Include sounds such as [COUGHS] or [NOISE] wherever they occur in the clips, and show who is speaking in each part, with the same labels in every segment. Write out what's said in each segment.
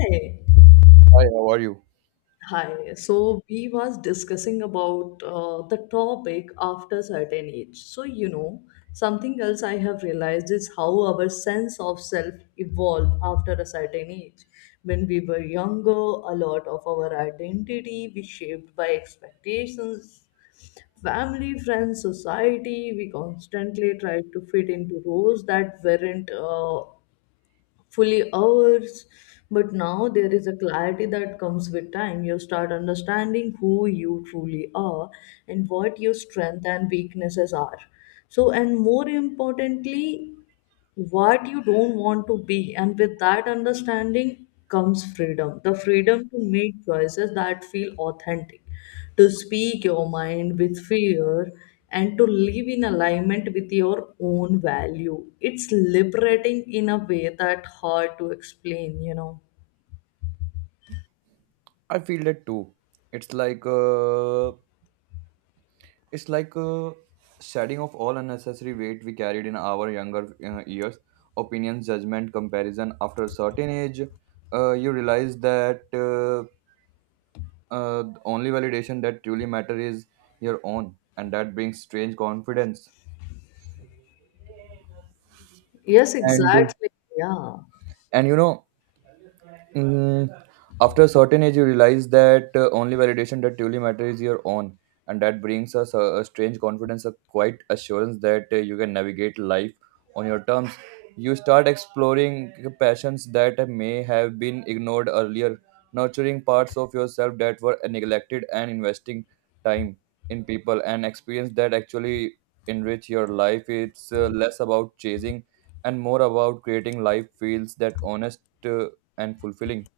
Speaker 1: Hey,
Speaker 2: Hi, how are you?
Speaker 1: hi. So we was discussing about the topic after certain age. So something else I have realized is how our sense of self evolved after a certain age. When we were younger, a lot of our identity we shaped by expectations, family, friends, society. We constantly tried to fit into roles that weren't fully ours. But now there is a clarity that comes with time. You start understanding who you truly are and what your strength and weaknesses are. So, and more importantly, what you don't want to be, and with that understanding comes freedom, the freedom to make choices that feel authentic, to speak your mind with fear, and to live in alignment with your own value. It's liberating in a way that hard to explain.
Speaker 2: I feel that too. It's like it's like shedding of all unnecessary weight we carried in our younger years. Opinions, judgment, comparison. After a certain age, you realize that the only validation that truly matter is your own, and that brings strange confidence.
Speaker 1: Yes,
Speaker 2: And
Speaker 1: exactly. Yeah.
Speaker 2: and you know, mm, after a certain age, you realize that only validation that truly matters is your own, and that brings us a strange confidence, a quiet assurance that you can navigate life on your terms. You start exploring passions that may have been ignored earlier, nurturing parts of yourself that were neglected, and investing time in people and experience that actually enrich your life. It's less about chasing and more about creating life fields that honest. uh, and fulfilling.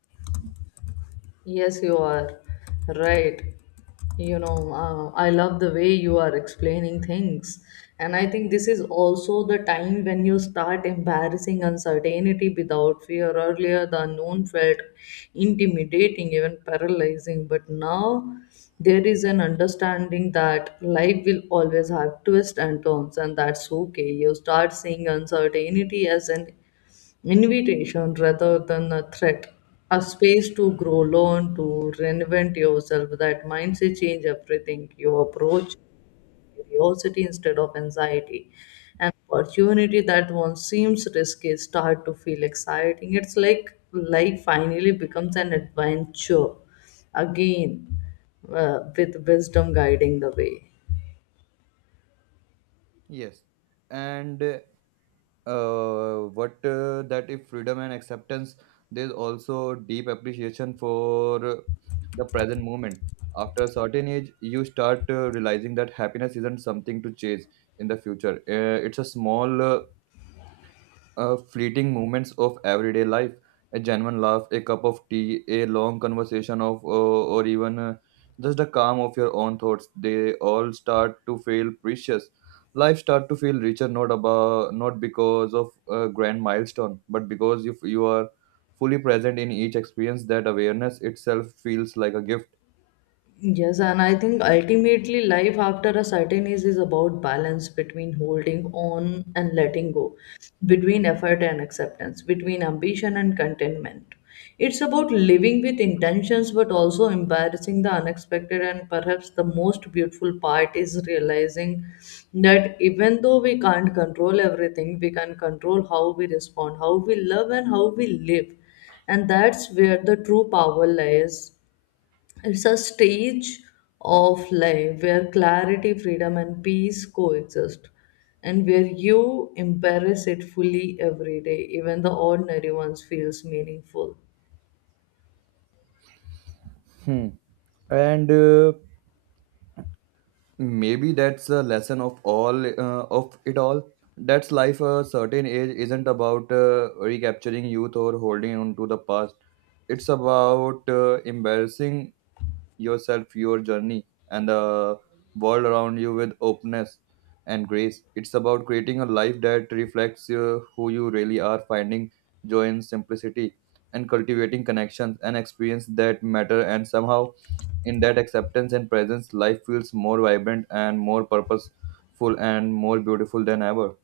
Speaker 1: Yes, you are right. You know, I love the way you are explaining things. And I think this is also the time when you start embarrassing uncertainty without fear. Earlier, the unknown felt intimidating, even paralyzing. But now, there is an understanding that life will always have twists and turns, and that's okay. You start seeing uncertainty as an invitation rather than a threat, a space to grow, learn, to reinvent yourself. That mindset change everything. You approach curiosity instead of anxiety. An opportunity that once seems risky start to feel exciting. It's like life finally becomes an adventure again, with wisdom guiding the way.
Speaker 2: Yes, and what that if freedom and acceptance, there's also deep appreciation for the present moment. After a certain age, you start realizing that happiness isn't something to chase in the future. It's a small fleeting moments of everyday life, a genuine laugh, a cup of tea, a long conversation of or even just the calm of your own thoughts. They all start to feel precious. Life start to feel richer, not about, not because of a grand milestone, but because if you are fully present in each experience, that awareness itself feels like a gift.
Speaker 1: Yes, and I think ultimately life after a certain age is about balance between holding on and letting go, between effort and acceptance, between ambition and contentment. It's about living with intentions but also embarrassing the unexpected, and perhaps the most beautiful part is realizing that even though we can't control everything, we can control how we respond, how we love, and how we live, and that's where the true power lies. It's a stage of life where clarity, freedom, and peace coexist, and where you embrace it fully every day. Even the ordinary ones feels meaningful.
Speaker 2: Hmm. And maybe that's the lesson of it all, that's life a certain age isn't about recapturing youth or holding on to the past. It's about embarrassing yourself, your journey, and the world around you with openness and grace. It's about creating a life that reflects who you really are, finding joy in simplicity, and cultivating connections and experience that matter. And somehow, in that acceptance and presence, life feels more vibrant and more purposeful and more beautiful than ever.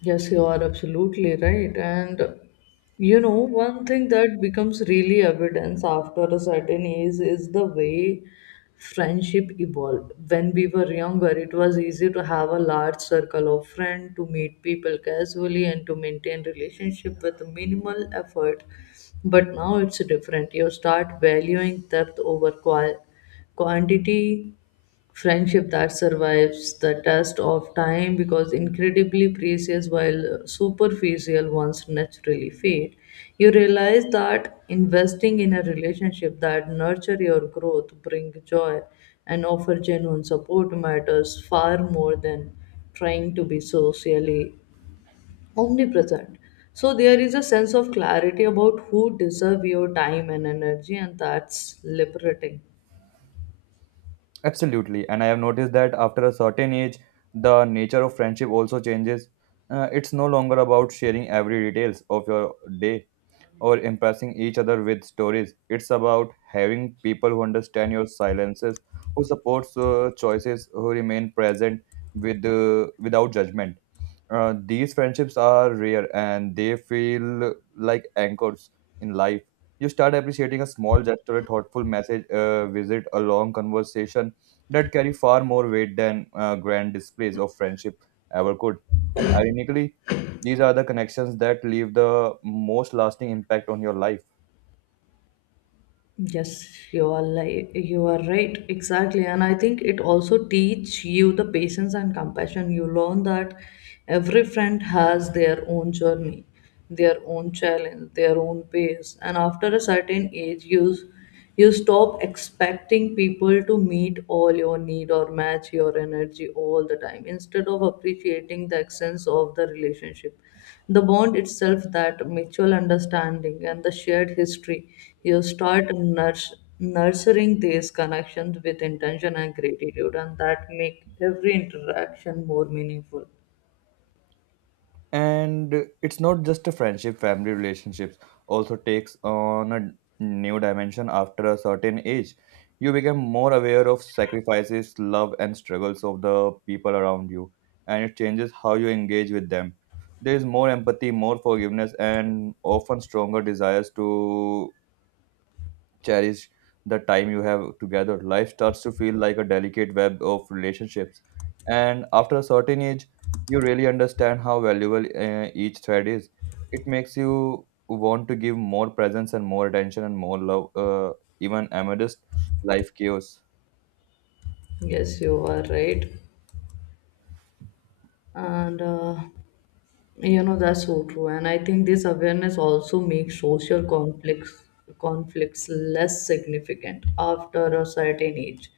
Speaker 1: Yes, you are absolutely right. And you know, one thing that becomes really evidence after a certain age is the way friendship evolved. When we were younger, it was easy to have a large circle of friends, to meet people casually, and to maintain relationship with minimal effort. But now it's different. You start valuing depth over quantity. Friendship that survives the test of time because incredibly precious, while superficial ones naturally fade. You realize that investing in a relationship that nurture your growth, bring joy, and offer genuine support matters far more than trying to be socially omnipresent. So there is a sense of clarity about who deserve your time and energy, and that's liberating.
Speaker 2: Absolutely. And I have noticed that after a certain age, the nature of friendship also changes. It's no longer about sharing every details of your day or impressing each other with stories. It's about having people who understand your silences, who supports choices, who remain present with without judgment. These friendships are rare and they feel like anchors in life. You start appreciating a small gesture, a thoughtful message, a visit, a long conversation that carry far more weight than grand displays of friendship ever could. And ironically, these are the connections that leave the most lasting impact on your life.
Speaker 1: Yes, you are like you are right exactly, and I think it also teach you the patience and compassion. You learn that every friend has their own journey, their own challenge, their own pace, and after a certain age, you stop expecting people to meet all your need or match your energy all the time. Instead of appreciating the essence of the relationship, the bond itself, that mutual understanding and the shared history, you start nurturing these connections with intention and gratitude, and that make every interaction more meaningful.
Speaker 2: And it's not just a friendship, family relationships also takes on a new dimension after a certain age. You become more aware of sacrifices, love and struggles of the people around you, and it changes how you engage with them. There is more empathy, more forgiveness, and often stronger desires to cherish the time you have together. Life starts to feel like a delicate web of relationships. And after a certain age, you really understand how valuable each thread is. It makes you want to give more presence and more attention and more love, even amidst life chaos.
Speaker 1: Yes, you are right. and You know, that's so true. And I think this awareness also makes social conflicts less significant after a certain age,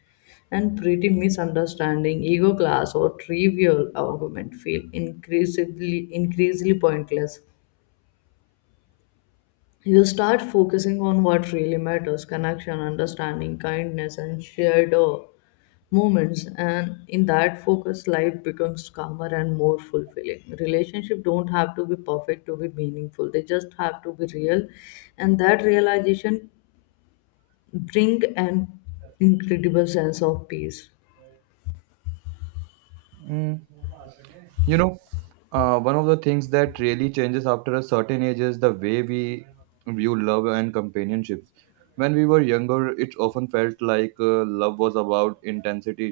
Speaker 1: and pretty misunderstanding, ego class, or trivial argument feel increasingly pointless. You start focusing on what really matters: connection, understanding, kindness, and shared moments. And in that focus life becomes calmer and more fulfilling. Relationships don't have to be perfect to be meaningful, they just have to be real, and that realization bring an incredible sense of peace.
Speaker 2: Mm, you know, one of the things that really changes after a certain age is the way we view love and companionships. When we were younger, it often felt like love was about intensity,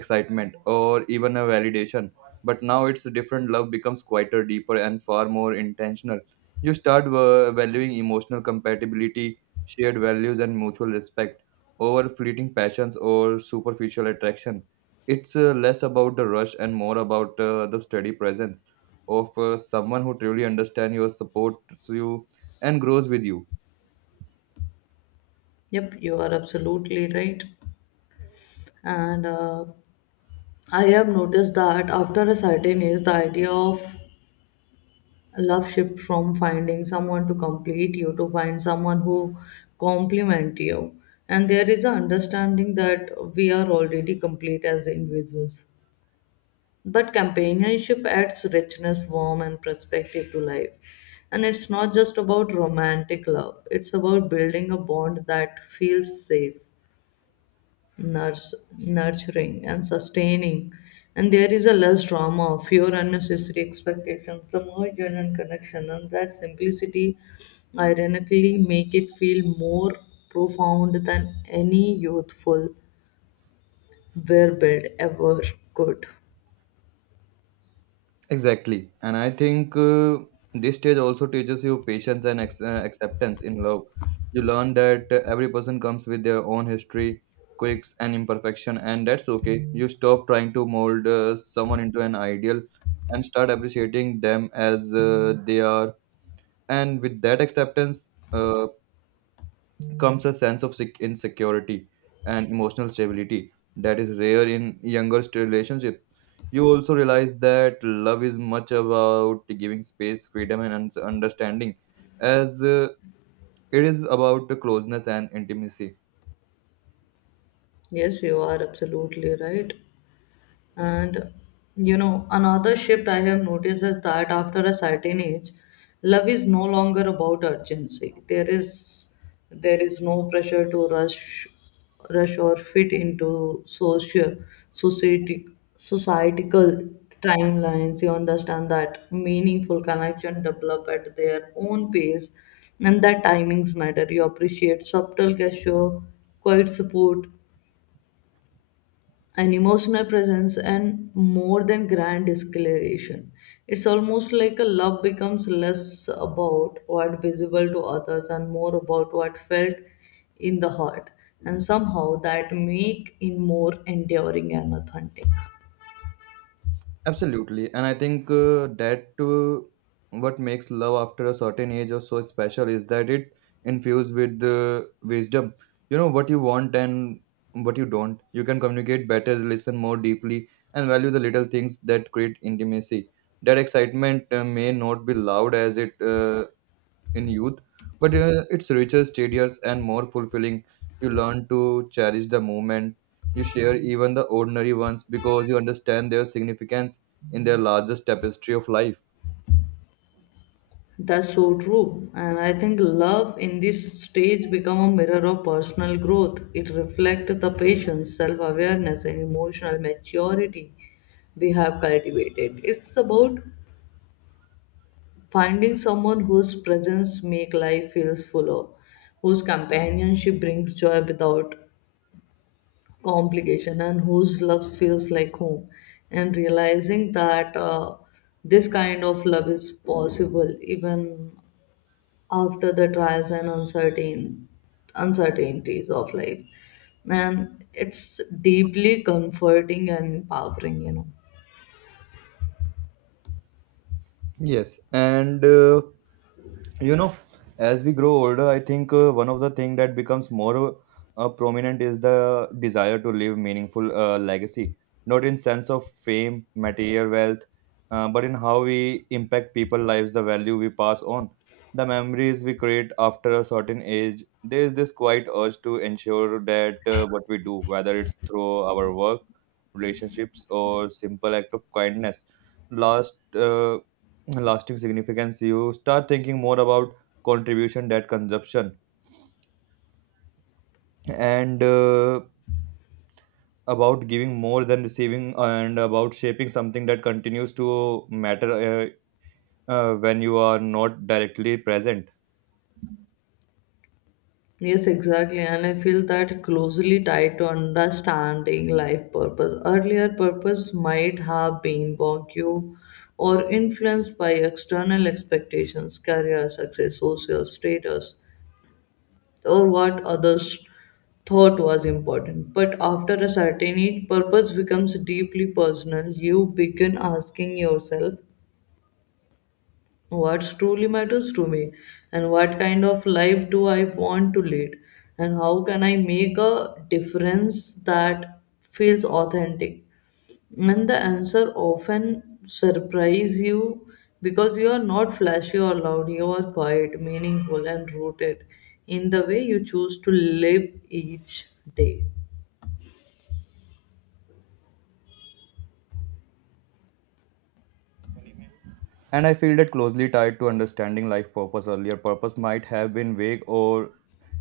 Speaker 2: excitement, or even a validation. But now it's different. Love becomes quieter, deeper, and far more intentional. You start valuing emotional compatibility, shared values, and mutual respect over fleeting passions or superficial attraction. It's less about the rush and more about the steady presence of someone who truly understands you, supports you, and grows with you.
Speaker 1: Yep, you are absolutely right. And I have noticed that after a certain age, the idea of love shift from finding someone to complete you to find someone who complement you, and there is an understanding that we are already complete as individuals, but companionship adds richness, warmth, and perspective to life. And it's not just about romantic love, it's about building a bond that feels safe. Nurse, nurturing and sustaining, and there is a less drama, fewer unnecessary expectations, the more genuine connection, and that simplicity ironically make it feel more profound than any youthful wear build ever could.
Speaker 2: Exactly. And I think this stage also teaches you patience and acceptance in love. You learn that every person comes with their own history, quirks, and imperfection, and that's okay. You stop trying to mold someone into an ideal and start appreciating them as they are. And with that acceptance, comes a sense of insecurity and emotional stability that is rare in younger relationship. You also realize that love is much about giving space, freedom and understanding as it is about the closeness and intimacy.
Speaker 1: Yes, you are absolutely right. And you know, another shift I have noticed is that after a certain age, love is no longer about urgency. There is no pressure to rush or fit into social society societal timelines. You understand that meaningful connection develop at their own pace and that timings matter. You appreciate subtle gesture, quiet support, an emotional presence, and more than grand declaration. It's almost like a love becomes less about what visible to others and more about what felt in the heart. And somehow that make it more enduring and authentic.
Speaker 2: Absolutely, and I think that what makes love after a certain age or so special is that it infused with wisdom. You know what you want and what you don't. You can communicate better, listen more deeply, and value the little things that create intimacy. That excitement may not be loud as it in youth, but it's richer, steadier, and more fulfilling. You learn to cherish the moment. You share even the ordinary ones because you understand their significance in their largest tapestry of life.
Speaker 1: That's so true. And I think love in this stage become a mirror of personal growth. It reflects the patience, self-awareness, and emotional maturity we have cultivated. It's about finding someone whose presence makes life feels fuller, whose companionship brings joy without complication, and whose love feels like home. And realizing that this kind of love is possible even after the trials and uncertainties of life. And it's deeply comforting and empowering, you know.
Speaker 2: Yes, and you know, as we grow older, I think one of the thing that becomes more prominent is the desire to leave meaningful legacy, not in sense of fame, material wealth, but in how we impact people lives, the value we pass on, the memories we create. After a certain age, there is this quiet urge to ensure that what we do, whether it's through our work, relationships or simple act of kindness, last uh, lasting significance. You start thinking more about contribution that consumption, and about giving more than receiving, and about shaping something that continues to matter, when you are not directly present.
Speaker 1: Yes, exactly. And I feel that closely tied to understanding life purpose. Earlier, purpose might have been vague or influenced by external expectations, career success, social status, or what others thought was important. But after a certain age, purpose becomes deeply personal. You begin asking yourself what truly matters to me, and what kind of life do I want to lead, and how can I make a difference that feels authentic. And the answer often surprise you, because you are not flashy or loud, you are quiet, meaningful, and rooted in the way you choose to live each day.
Speaker 2: And I feel that closely tied to understanding life purpose. Earlier purpose might have been vague or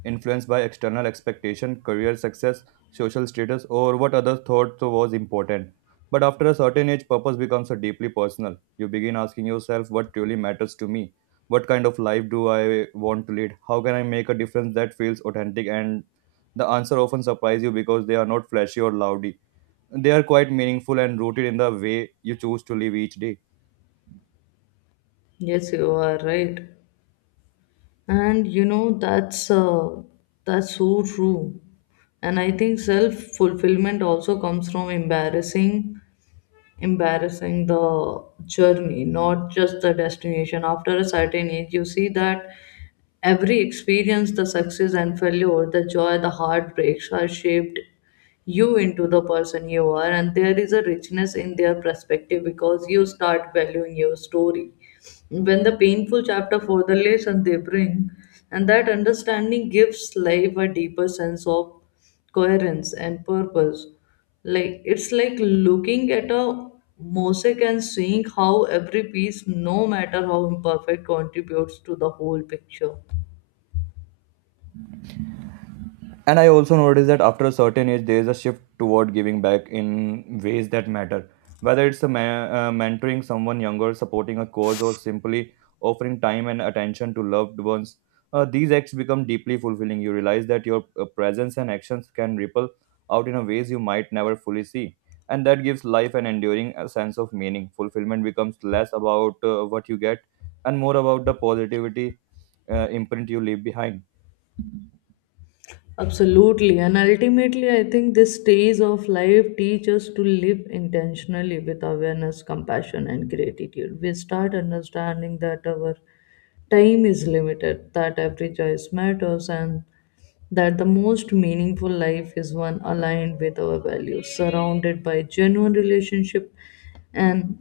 Speaker 2: influenced by external expectation, career success, social status, or what others thought so was important. But after a certain age, purpose becomes a deeply personal. You begin asking yourself, what truly matters to me? What kind of life do I want to lead? How can I make a difference that feels authentic? And the answer often surprise you because they are not flashy or loudy. They are quite meaningful and rooted in the way you choose to live each day.
Speaker 1: Yes, you are right. And you know, that's so true. And I think self-fulfillment also comes from embarrassing the journey, not just the destination. After a certain age, you see that every experience, the success and failure, the joy, the heartbreaks are shaped you into the person you are, and there is a richness in their perspective because you start valuing your story. When the painful chapter for the lesson they bring, and that understanding gives life a deeper sense of coherence and purpose. It's like looking at a mosaic and seeing how every piece, no matter how imperfect, contributes to the whole picture.
Speaker 2: And I also noticed that after a certain age there is a shift toward giving back in ways that matter, whether it's a mentoring someone younger, supporting a cause, or simply offering time and attention to loved ones. These acts become deeply fulfilling. You realize that your presence and actions can ripple out in a ways you might never fully see, and that gives life an enduring sense of meaning. Fulfillment becomes less about what you get and more about the positivity imprint you leave behind.
Speaker 1: Absolutely. And ultimately, I think this stage of life teaches us to live intentionally with awareness, compassion, and gratitude. We start understanding that our time is limited, that every choice matters, and that the most meaningful life is one aligned with our values, surrounded by genuine relationship, and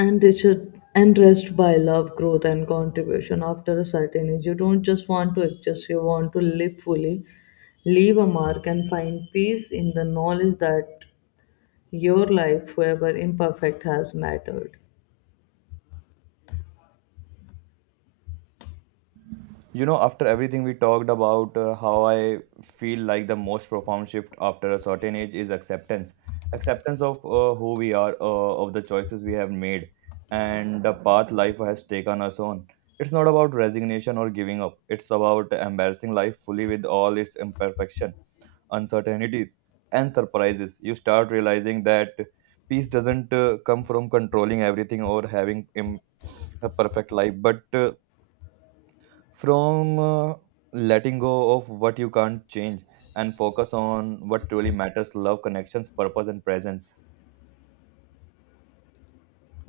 Speaker 1: and it richard enriched by love, growth, and contribution. After a certain age, you don't just want to exist, you want to live fully, leave a mark, and find peace in the knowledge that your life, however imperfect, has mattered.
Speaker 2: You know, after everything we talked about, how I feel like the most profound shift after a certain age is acceptance. Acceptance of who we are, of the choices we have made, and the path life has taken us on. It's not about resignation or giving up, it's about embarrassing life fully with all its imperfection, uncertainties, and surprises. You start realizing that peace doesn't come from controlling everything or having a perfect life, but from letting go of what you can't change and focus on what truly matters, love, connections, purpose and presence.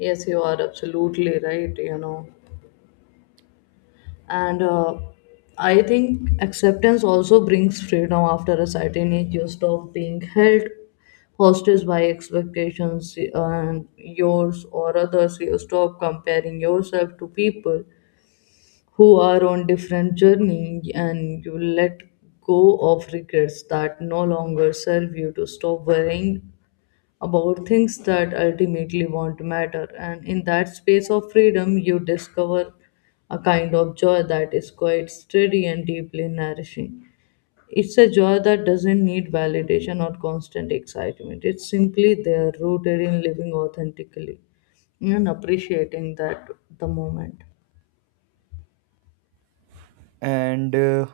Speaker 1: Yes, you are absolutely right, you know. And I think acceptance also brings freedom. After a certain age, you stop being held hostage by expectations, and yours or others, you stop comparing yourself to people who are on different journey, and you let go of regrets that no longer serve you, to stop worrying about things that ultimately won't matter. And in that space of freedom, you discover a kind of joy that is quite steady and deeply nourishing. It's a joy that doesn't need validation or constant excitement. It's simply there, rooted in living authentically and appreciating that the moment.
Speaker 2: And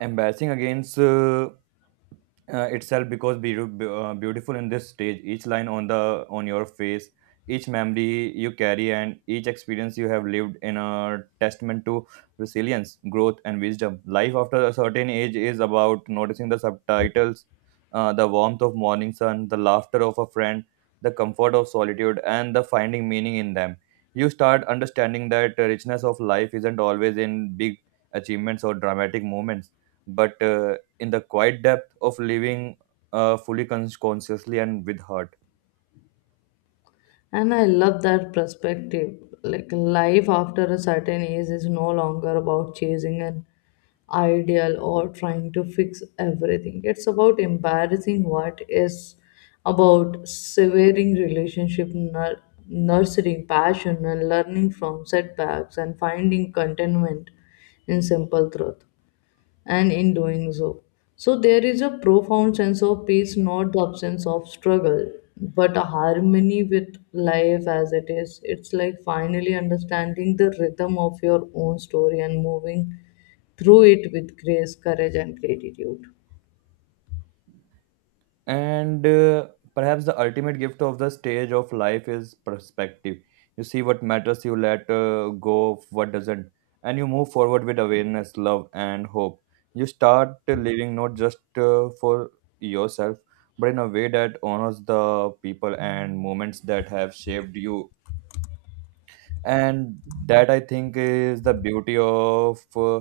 Speaker 2: embracing against itself, because beautiful in this stage, each line on the on your face, each memory you carry and each experience you have lived in a testament to resilience, growth and wisdom. Life after a certain age is about noticing the subtitles, the warmth of morning sun, the laughter of a friend, the comfort of solitude, and the finding meaning in them. You start understanding that the richness of life isn't always in big achievements or dramatic moments, but in the quiet depth of living fully, consciously and with heart.
Speaker 1: And I love that perspective. Like life after a certain age is no longer about chasing an ideal or trying to fix everything. It's about embarrassing what is, about severing relationship, nurturing passion, and learning from setbacks, and finding contentment in simple truth, and in doing so. So, there is a profound sense of peace, not the absence of struggle, but a harmony with life as it is. It's like finally understanding the rhythm of your own story and moving through it with grace, courage, and gratitude.
Speaker 2: And perhaps the ultimate gift of the stage of life is perspective. You see what matters, you let go of what doesn't, and you move forward with awareness, love, and hope. You start living not just for yourself, but in a way that honors the people and moments that have shaped you. And that, I think, is the beauty of.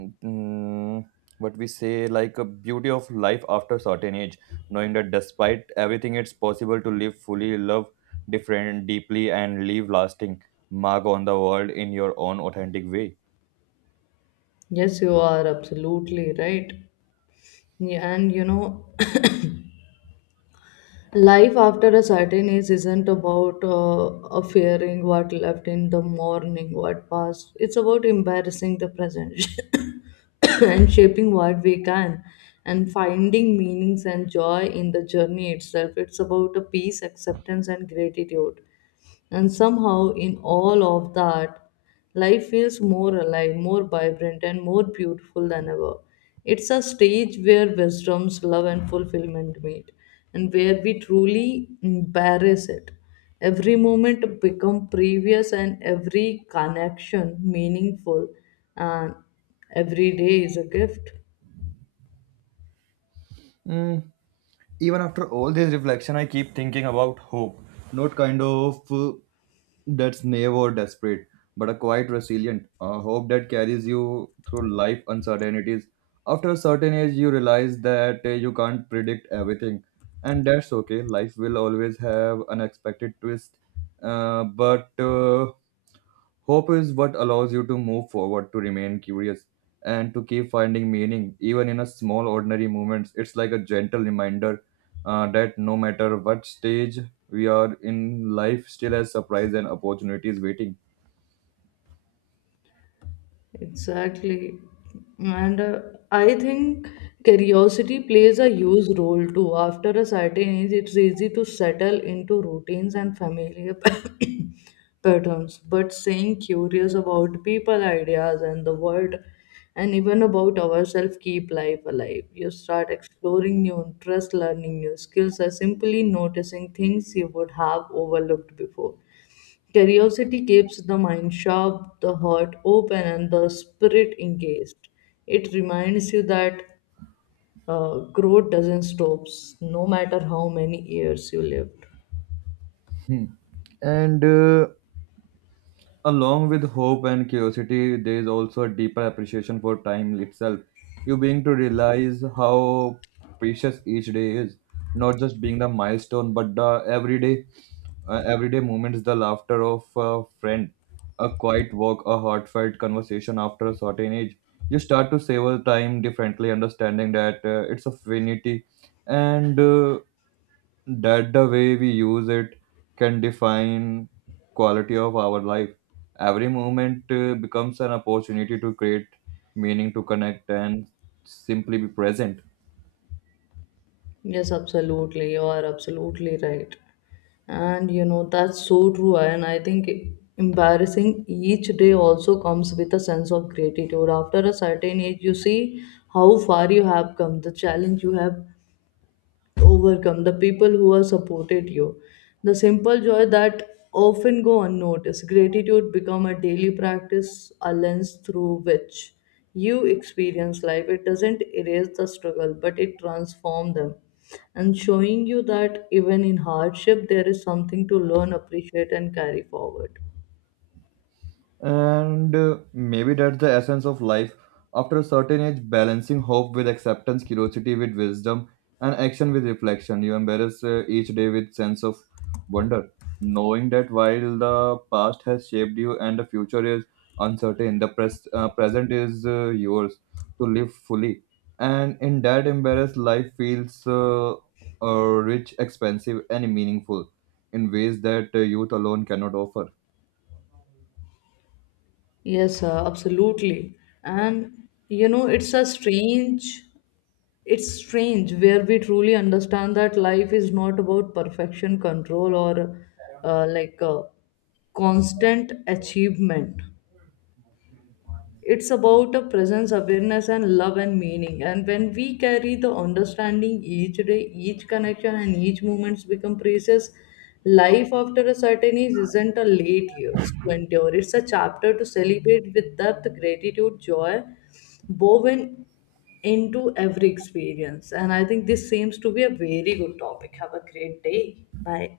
Speaker 2: mm, what we say like a beauty of life after certain age, knowing that despite everything it's possible to live fully, love different, deeply, and leave lasting mark on the world in your own authentic way.
Speaker 1: Yes, you are absolutely right. Yeah, and you know, life after a certain age isn't about fearing what left in the morning, what past. It's about embarrassing the present [COUGHS] and shaping what we can, and finding meanings and joy in the journey itself. It's about a peace, acceptance, and gratitude. And somehow, in all of that, life feels more alive, more vibrant, and more beautiful than ever. It's a stage where wisdom's love and fulfillment meet, and where we truly embrace it. Every moment become previous, and every connection meaningful, and every day is a gift.
Speaker 2: Mm, even after all this reflection, I keep thinking about hope. Not kind of that's naive or desperate, but a quite resilient. A hope that carries you through life uncertainties. After a certain age, you realize that you can't predict everything, and that's okay. Life will always have unexpected twists, but hope is what allows you to move forward, to remain curious, and to keep finding meaning, even in a small, ordinary moments. It's like a gentle reminder that no matter what stage we are in, life still has surprise and opportunities waiting.
Speaker 1: Exactly. And I think curiosity plays a huge role too. After a certain age, it's easy to settle into routines and familiar [LAUGHS] [COUGHS] patterns. But staying curious about people, ideas, and the world, and even about ourselves, keep life alive. You start exploring new interests, learning new skills, or simply noticing things you would have overlooked before. Curiosity keeps the mind sharp, the heart open, and the spirit engaged. It reminds you that growth doesn't stop, no matter how many years you lived.
Speaker 2: Hmm. And along with hope and curiosity, there is also a deeper appreciation for time itself. You being to realize how precious each day is, not just being the milestone, but the everyday everyday moments, the laughter of a friend, a quiet walk, a heartfelt conversation. After a certain age you start to savor time differently, understanding that it's a finity, and that the way we use it can define quality of our life. Every moment becomes an opportunity to create meaning, to connect, and simply be present.
Speaker 1: Yes, absolutely. You are absolutely right. And you know, that's so true. And I think embarrassing each day also comes with a sense of gratitude. After a certain age, you see how far you have come, the challenge you have overcome, the people who have supported you, the simple joy that often go unnoticed. Gratitude become a daily practice, a lens through which you experience life. It doesn't erase the struggle, but it transforms them, and showing you that even in hardship there is something to learn, appreciate, and carry forward.
Speaker 2: And maybe that's the essence of life. After a certain age, balancing hope with acceptance, curiosity with wisdom, and action with reflection. You embrace each day with sense of wonder, knowing that while the past has shaped you and the future is uncertain, the present is yours to live fully. And in that embarrassed life feels rich, expensive, and meaningful in ways that youth alone cannot offer.
Speaker 1: Yes, sir, absolutely. And you know, it's strange where we truly understand that life is not about perfection, control, or uh, like uh, constant achievement. It's about a presence, awareness, and love, and meaning, and when we carry the understanding, each day, each connection, and each moments become precious. Life after a certain age isn't a late years to endure, it's a chapter to celebrate with depth, gratitude, joy woven into every experience. And I think this seems to be a very good topic. Have a great day. Bye.